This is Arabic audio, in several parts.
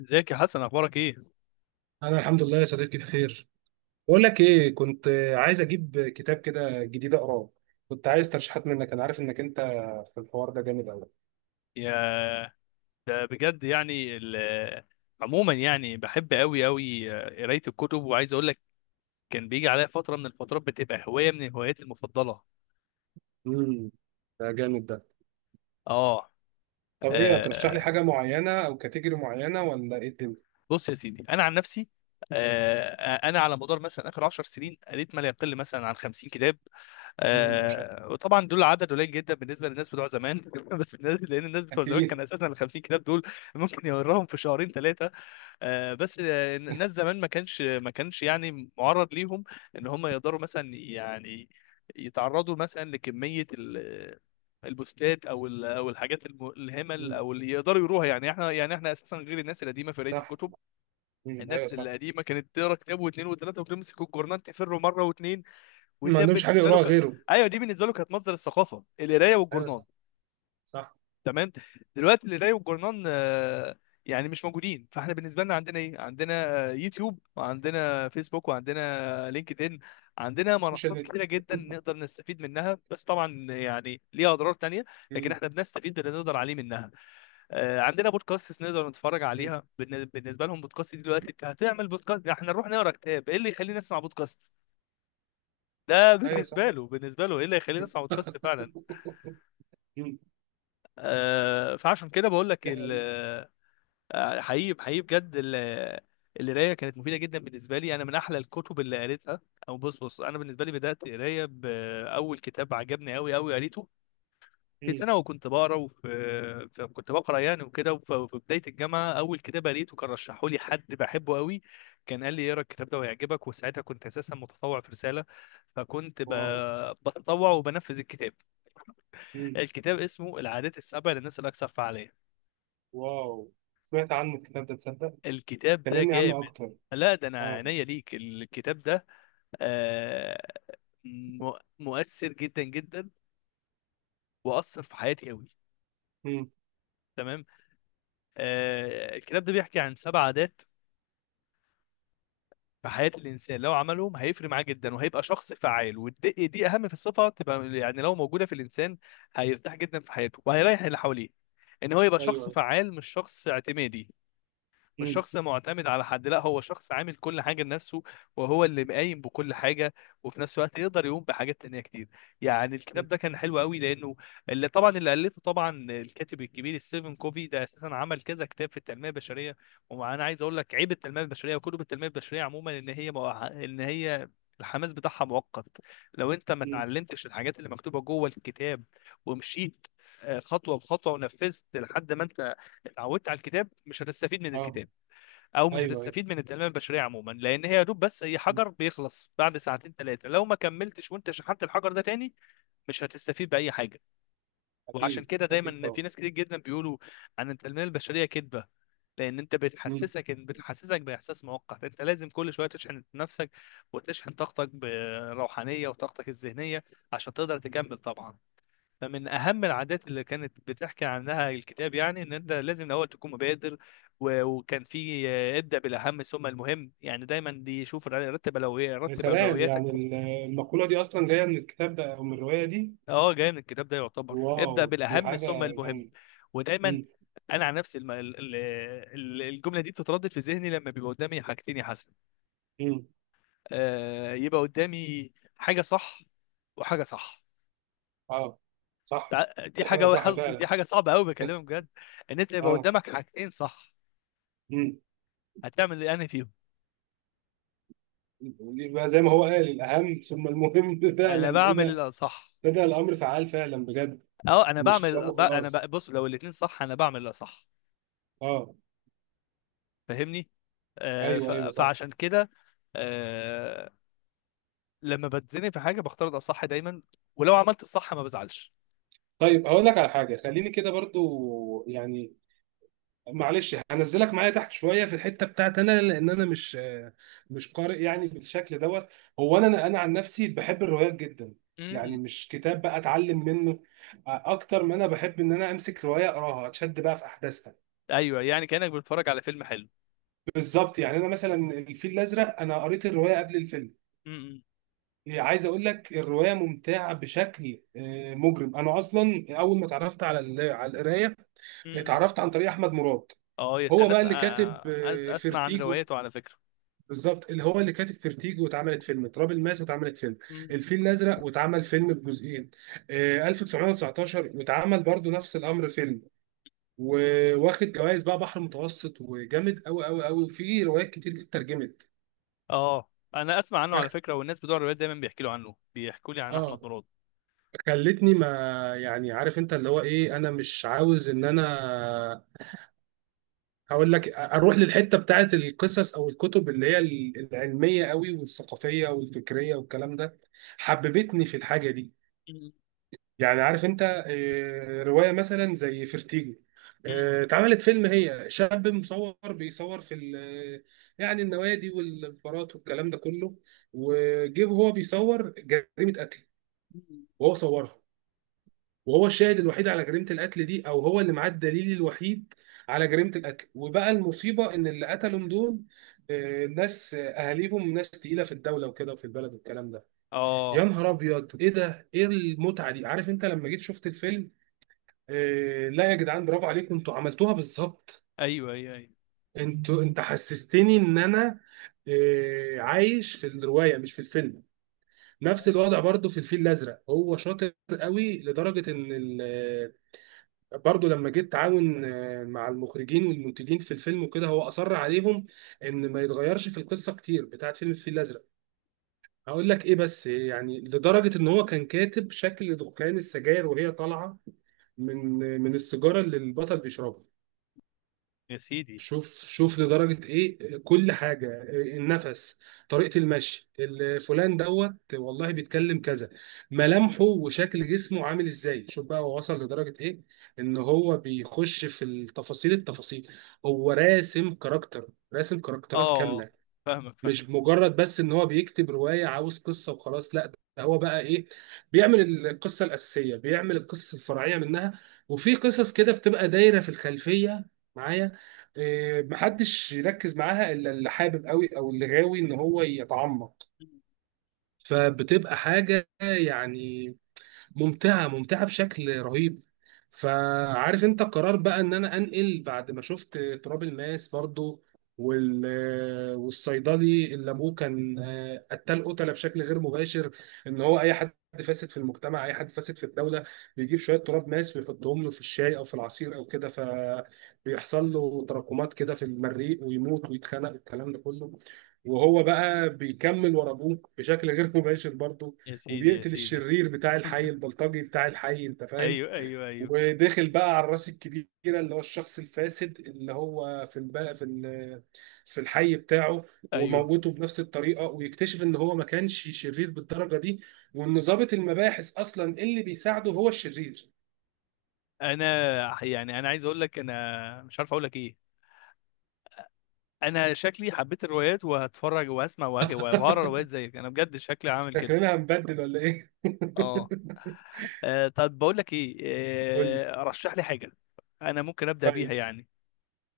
ازيك يا حسن، اخبارك ايه؟ انا الحمد لله يا صديقي بخير. بقول لك ايه، كنت عايز اجيب كتاب كده جديد اقراه. كنت عايز ترشيحات منك، انا عارف انك انت في الحوار ده جامد قوي. يا ده بجد. يعني عموما، يعني بحب قوي قوي قرايه الكتب، وعايز اقول لك كان بيجي عليا فتره من الفترات بتبقى هوايه من هواياتي المفضله. امم ده جامد ده. اه. طب ايه هترشح لي آه، حاجه معينه او كاتيجوري معينه، ولا ايه الدنيا؟ بص يا سيدي، انا عن نفسي، آه، انا على مدار مثلا اخر 10 سنين قريت ما لا يقل مثلا عن 50 كتاب. ما شاء الله. وطبعا دول عدد قليل جدا بالنسبه للناس بتوع زمان. بس الناس، لان بتوع زمان كان اكيد. اساسا ال 50 كتاب دول ممكن يقراهم في شهرين ثلاثه. بس الناس زمان ما كانش يعني معرض ليهم ان هم يقدروا مثلا، يعني يتعرضوا مثلا لكمية البوستات، او او الحاجات الهمل، امم او اللي يقدروا يروها. يعني احنا اساسا غير الناس القديمه في قرايه صح. الكتب. ايوه الناس صح. القديمه كانت تقرا كتاب واثنين وثلاثه، وتمسك الجورنان تفر مره واثنين. ما ودي عندهمش حاجه بالنسبه له يقراها غيره. ايوه، دي بالنسبه له كانت مصدر الثقافه، القرايه ايوه والجورنان. صح. صح. تمام. دلوقتي القرايه والجورنان يعني مش موجودين. فاحنا بالنسبه لنا عندنا ايه؟ عندنا يوتيوب، وعندنا فيسبوك، وعندنا لينكد ان. عندنا سوشيال منصات ميديا. كتيره جدا امم. نقدر نستفيد منها، بس طبعا يعني ليها اضرار تانية. لكن احنا بنستفيد باللي نقدر عليه منها. عندنا بودكاست نقدر نتفرج أمم. عليها. بالنسبه لهم، بودكاست دي دلوقتي هتعمل بودكاست احنا نروح نقرا كتاب؟ ايه اللي يخلينا نسمع بودكاست؟ ده ايوه صح. بالنسبه له بالنسبه له ايه اللي يخلينا نسمع بودكاست فعلا؟ امم. فعشان كده بقول لك. دي حقيقة. حقيقي حقيقي بجد، القرايه كانت مفيده جدا بالنسبه لي. انا من احلى الكتب اللي قريتها، او بص بص، انا بالنسبه لي بدات قرايه باول كتاب عجبني قوي قوي، قريته في أمم. سنه وكنت بقرا. كنت بقرا يعني وكده. وفي بدايه الجامعه اول كتاب قريته كان رشحه لي حد بحبه قوي. كان قال لي اقرا الكتاب ده وهيعجبك. وساعتها كنت اساسا متطوع في رساله، فكنت واو. بتطوع وبنفذ الكتاب. الكتاب اسمه العادات السبع للناس الاكثر فعاليه. واو، سمعت عنه الكتاب ده تصدق؟ الكتاب ده كلمني عنه جامد. اكتر. لا، ده انا اه. عينيا ليك الكتاب ده. آه، مؤثر جدا جدا، واثر في حياتي قوي. امم. تمام. الكتاب ده بيحكي عن سبع عادات في حياة الإنسان. لو عملهم هيفرق معاه جدا، وهيبقى شخص فعال. ودي أهم في الصفة تبقى، يعني لو موجودة في الإنسان هيرتاح جدا في حياته، وهيريح اللي حواليه. إن هو يبقى شخص ايوه. فعال، مش شخص اعتمادي، مش امم. شخص معتمد على حد، لا، هو شخص عامل كل حاجة لنفسه، وهو اللي قايم بكل حاجة. وفي نفس الوقت يقدر يقوم بحاجات تانية كتير. يعني الكتاب ده كان حلو قوي، لأنه اللي طبعا، اللي ألفه طبعا الكاتب الكبير ستيفن كوفي، ده أساسا عمل كذا كتاب في التنمية البشرية. وأنا عايز أقول لك عيب التنمية البشرية وكتب التنمية البشرية عموما، إن هي الحماس بتاعها مؤقت. لو انت ما امم. اتعلمتش الحاجات اللي مكتوبه جوه الكتاب، ومشيت خطوه بخطوه، ونفذت لحد ما انت اتعودت على الكتاب، مش هتستفيد من اه. الكتاب، او مش ايوه ايوه. هتستفيد من التنميه البشريه عموما. لان هي يا دوب بس، اي مم. حجر بيخلص بعد ساعتين ثلاثه لو ما كملتش وانت شحنت الحجر ده تاني. مش هتستفيد باي حاجه. وعشان اكيد كده اكيد دايما في طبعا. ناس كتير جدا بيقولوا عن التنميه البشريه كذبه. لان انت امم. بتحسسك باحساس مؤقت، انت لازم كل شويه تشحن نفسك، وتشحن طاقتك بروحانيه، وطاقتك الذهنيه، عشان تقدر تكمل طبعا. فمن اهم العادات اللي كانت بتحكي عنها الكتاب يعني، ان انت لازم الاول تكون مبادر. وكان في ابدا بالاهم ثم المهم. يعني دايما دي، رتب اولويات، يا رتب سلام، اولوياتك. يعني المقولة دي اصلا جاية من الكتاب ده او من الرواية دي؟ اه، جاي من الكتاب ده، يعتبر ابدا واو، دي بالاهم حاجة ثم المهم. جامدة. ودايما امم. انا عن نفسي، الجمله دي بتتردد في ذهني لما بيبقى قدامي حاجتين يا حسن. امم. يبقى قدامي حاجه صح وحاجه صح. اه، صح. دي دي حاجة حاجه صح حظ، دي فعلا. حاجه صعبه قوي، بكلمك بجد. ان انت يبقى اه. قدامك حاجتين صح، امم. هتعمل ايه؟ أنهي فيهم؟ يبقى زي ما هو قال، الاهم ثم المهم. فعلا انا ايه بعمل ده، الاصح. ده الامر فعال فعلا بجد. اه، انا مش بعمل كلامه خلاص. بص، لو الاتنين صح انا بعمل الاصح. اه. فاهمني؟ ايوه ايوه صح. فعشان كده. آه لما بتزنق في حاجه، بختار الاصح دايما. ولو عملت الصح ما بزعلش. طيب هقول لك على حاجه، خليني كده برضو يعني، معلش، هنزلك معايا تحت شويه في الحته بتاعت انا، لان انا مش قارئ يعني بالشكل دوت. هو انا عن نفسي بحب الروايات جدا. يعني امم. مش كتاب بقى اتعلم منه، اكتر ما انا بحب ان انا امسك روايه اقراها، اتشد بقى في احداثها. ايوه، يعني كانك بتتفرج على فيلم حلو. بالظبط. يعني انا مثلا الفيل الازرق، انا قريت الروايه قبل الفيلم. امم، عايز اقول لك، الروايه ممتعه بشكل مجرم. انا اصلا اول ما اتعرفت على القرايه، امم. اتعرفت عن طريق احمد مراد. اه، يس. هو انا بقى أس... اللي كاتب آه، أس... اسمع عن فيرتيجو. روايته على فكره. بالظبط، اللي هو اللي كاتب فيرتيجو، واتعملت فيلم تراب الماس، واتعملت فيلم امم. الفيل الازرق، واتعمل فيلم بجزئين 1919، واتعمل برضو نفس الامر فيلم. وواخد جوائز بقى بحر متوسط، وجامد قوي قوي قوي، وفي روايات كتير دي اترجمت. اه، انا اسمع عنه على أخ- فكره، والناس بتوع الروايات دايما بيحكوا له عنه بيحكوا لي عن احمد اه، مراد. خلتني ما، يعني عارف انت اللي هو ايه، انا مش عاوز ان انا، هقول لك اروح للحته بتاعت القصص او الكتب اللي هي العلميه قوي والثقافيه والفكريه والكلام ده. حببتني في الحاجه دي. امم، يعني عارف انت، روايه مثلا زي فيرتيجو، اتعملت فيلم، هي شاب مصور بيصور في يعني النوادي والبارات والكلام ده كله، وجه هو بيصور جريمه قتل، امم، وهو صورها، وهو الشاهد الوحيد على جريمه القتل دي، او هو اللي معاه الدليل الوحيد على جريمه القتل. وبقى المصيبه ان اللي قتلهم دول ناس، اهاليهم ناس تقيله في الدوله وكده وفي البلد والكلام ده. يا اه. نهار ابيض، ايه ده، ايه المتعه دي! عارف انت لما جيت شفت الفيلم، لا يا جدعان، برافو عليكم، انتوا عملتوها بالظبط. ايوه، ايوه، ايوه. انتوا، انت حسستني ان انا عايش في الروايه مش في الفيلم. نفس الوضع برضو في الفيل الازرق. هو شاطر قوي لدرجه ان برضه لما جيت اتعاون مع المخرجين والمنتجين في الفيلم وكده، هو اصر عليهم ان ما يتغيرش في القصه كتير بتاعت فيلم الفيل الازرق. هقول لك ايه بس، يعني لدرجه ان هو كان كاتب شكل دخان السجاير وهي طالعه من السيجاره اللي البطل بيشربها. يا سيدي. شوف شوف لدرجة ايه كل حاجة، إيه النفس، طريقة المشي، فلان دوت والله بيتكلم كذا، ملامحه، وشكل جسمه عامل ازاي. شوف بقى هو وصل لدرجة ايه، ان هو بيخش في التفاصيل التفاصيل. هو راسم اه، كاركترات آه. كاملة. فاهمك، فاهم. مش مجرد بس ان هو بيكتب روايه عاوز قصه وخلاص، لا ده هو بقى ايه، بيعمل القصه الاساسيه، بيعمل القصص الفرعيه منها، وفي قصص كده بتبقى دايره في الخلفيه معايا، محدش يركز معاها الا اللي حابب قوي، او اللي غاوي ان هو يتعمق. فبتبقى حاجه يعني ممتعه، ممتعه بشكل رهيب. فعارف انت قرار بقى ان انا انقل بعد ما شفت تراب الماس برضو، وال والصيدلي اللي ابوه كان قتال، قتله بشكل غير مباشر، ان هو اي حد فاسد في المجتمع، اي حد فاسد في الدوله، بيجيب شويه تراب ماس ويحطهم له في الشاي او في العصير او كده، فبيحصل له تراكمات كده في المريء ويموت ويتخنق، الكلام ده كله. وهو بقى بيكمل ورا ابوه بشكل غير مباشر برضه، يا سيدي، يا وبيقتل سيدي. الشرير بتاع الحي، البلطجي بتاع الحي، انت فاهم. ايوه، ايوه، ايوه، وداخل بقى على الراس الكبيره اللي هو الشخص الفاسد اللي هو في الب... في ال... في الحي بتاعه، ايوه. وموته بنفس الطريقه، ويكتشف ان هو ما كانش شرير بالدرجه دي، وان ضابط المباحث اصلا اللي بيساعده هو الشرير. انا، يعني انا عايز اقول لك، انا مش عارف اقول لك ايه. انا شكلي حبيت الروايات، وهتفرج وهسمع وهقرا روايات زيك. انا بجد شكلي عامل كده. شكلنا هنبدل، ولا ايه؟ اه. طب بقول لك ايه، قول لي. رشح لي حاجه انا ممكن ابدا بيها طيب يعني.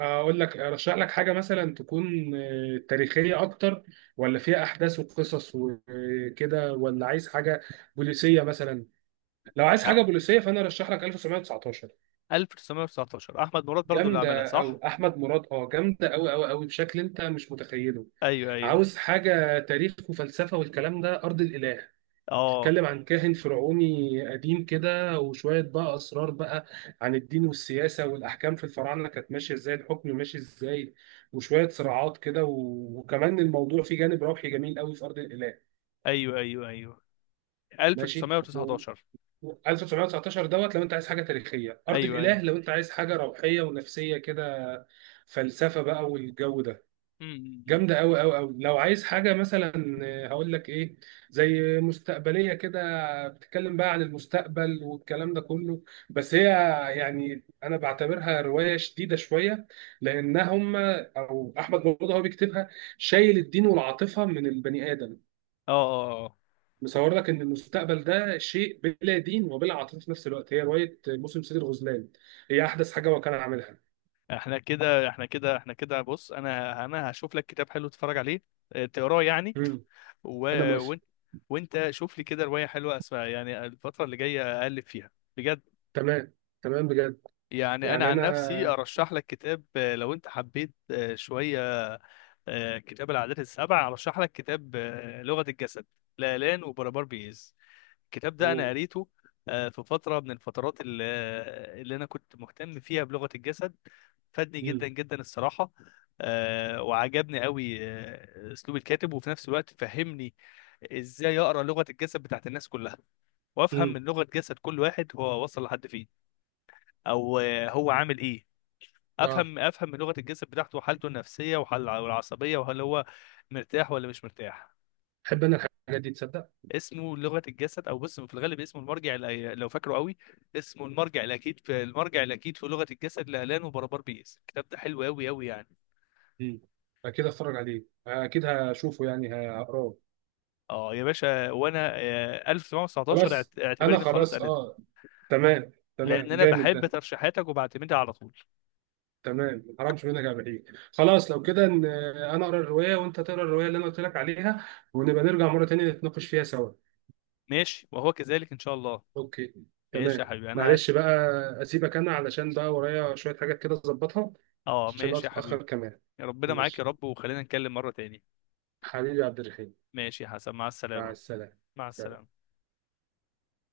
اقول لك، ارشح لك حاجه مثلا تكون تاريخيه اكتر، ولا فيها احداث وقصص وكده، ولا عايز حاجه بوليسيه مثلا؟ لو مش عايز حاجه عارف. بوليسيه، فانا ارشح لك 1919. 1919، احمد مراد برضو اللي عملها، جامده. او صح؟ احمد مراد، جامده قوي قوي قوي بشكل انت مش متخيله. ايوه، ايوه. عاوز حاجه تاريخ وفلسفه والكلام ده، ارض الاله. اه، بتتكلم عن كاهن فرعوني قديم كده، وشوية بقى أسرار بقى عن الدين والسياسة والأحكام، في الفراعنة كانت ماشية إزاي، الحكم ماشي إزاي، وشوية صراعات كده، وكمان الموضوع فيه جانب روحي جميل قوي في أرض الإله. ايوه، ايوه، ايوه. ماشي. 1919. 1919 دوت لو أنت عايز حاجة تاريخية، أرض ايوه، الإله ايوه. لو أنت عايز حاجة روحية ونفسية كده، فلسفة بقى والجو ده، أمم، أمم، أمم. جامدة أوي أوي أوي. لو عايز حاجة مثلا، هقول لك إيه، زي مستقبلية كده، بتتكلم بقى عن المستقبل والكلام ده كله، بس هي يعني أنا بعتبرها رواية شديدة شوية، لأنها أو أحمد مراد هو بيكتبها شايل الدين والعاطفة من البني آدم. اه، اه، آه. مصور لك إن المستقبل ده شيء بلا دين وبلا عاطفة في نفس الوقت. هي رواية موسم سيد الغزلان، هي أحدث حاجة هو كان عاملها. احنا كده احنا كده، بص، انا هشوف لك كتاب حلو تتفرج عليه، تقراه يعني. مم. و... أنا موافق. وانت، وانت شوف لي كده رواية حلوة اسمها، يعني الفترة اللي جاية اقلب فيها بجد. تمام، تمام بجد. يعني انا يعني عن أنا. نفسي ارشح لك كتاب، لو انت حبيت شوية، كتاب العادات السبع. ارشح لك كتاب لغة الجسد، لالان وبربار بيز. الكتاب ده انا أوه. قريته في فتره من الفترات اللي انا كنت مهتم فيها بلغه الجسد. فادني جدا جدا الصراحه. وعجبني قوي اسلوب الكاتب، وفي نفس الوقت فهمني ازاي اقرا لغه الجسد بتاعت الناس كلها، وافهم امم من لغه جسد كل واحد هو وصل لحد فين، او هو عامل ايه. اه افهم من لغه الجسد بتاعته، وحالته النفسيه والعصبيه، وهل هو مرتاح ولا مش مرتاح. بحب انا الحاجات دي تصدق. اسمه لغه الجسد، او بص، في الغالب اسمه لو فاكره قوي، اسمه المرجع الاكيد في لغه الجسد، لالان وبربار بيس. الكتاب ده حلو قوي قوي يعني. امم. اكيد اتفرج عليه، اكيد هشوفه يعني هقراه. اه، يا باشا. وانا 1919، خلاص. انا اعتبرني خلاص خلاص، قريت. اه. تمام تمام، لان انا جامد بحب ده. ترشيحاتك، وبعتمدها على طول. تمام، ما حرمش منك يا بحيي. خلاص لو كده، انا اقرا الروايه وانت تقرا الروايه اللي انا قلت لك عليها، ونبقى نرجع مره تانية نتناقش فيها سوا. ماشي، وهو كذلك ان شاء الله. اوكي. ماشي تمام. يا حبيبي. معلش بقى، اسيبك انا علشان بقى ورايا شويه حاجات كده اظبطها، اه، عشان الوقت ماشي يا حبيبي. اتاخر كمان. ربنا معاك يا ماشي. رب، وخلينا نتكلم مره تاني. حبيبي يا عبد الرحيم. ماشي يا حسن، مع مع السلامه. السلامه. مع سلام. السلامه.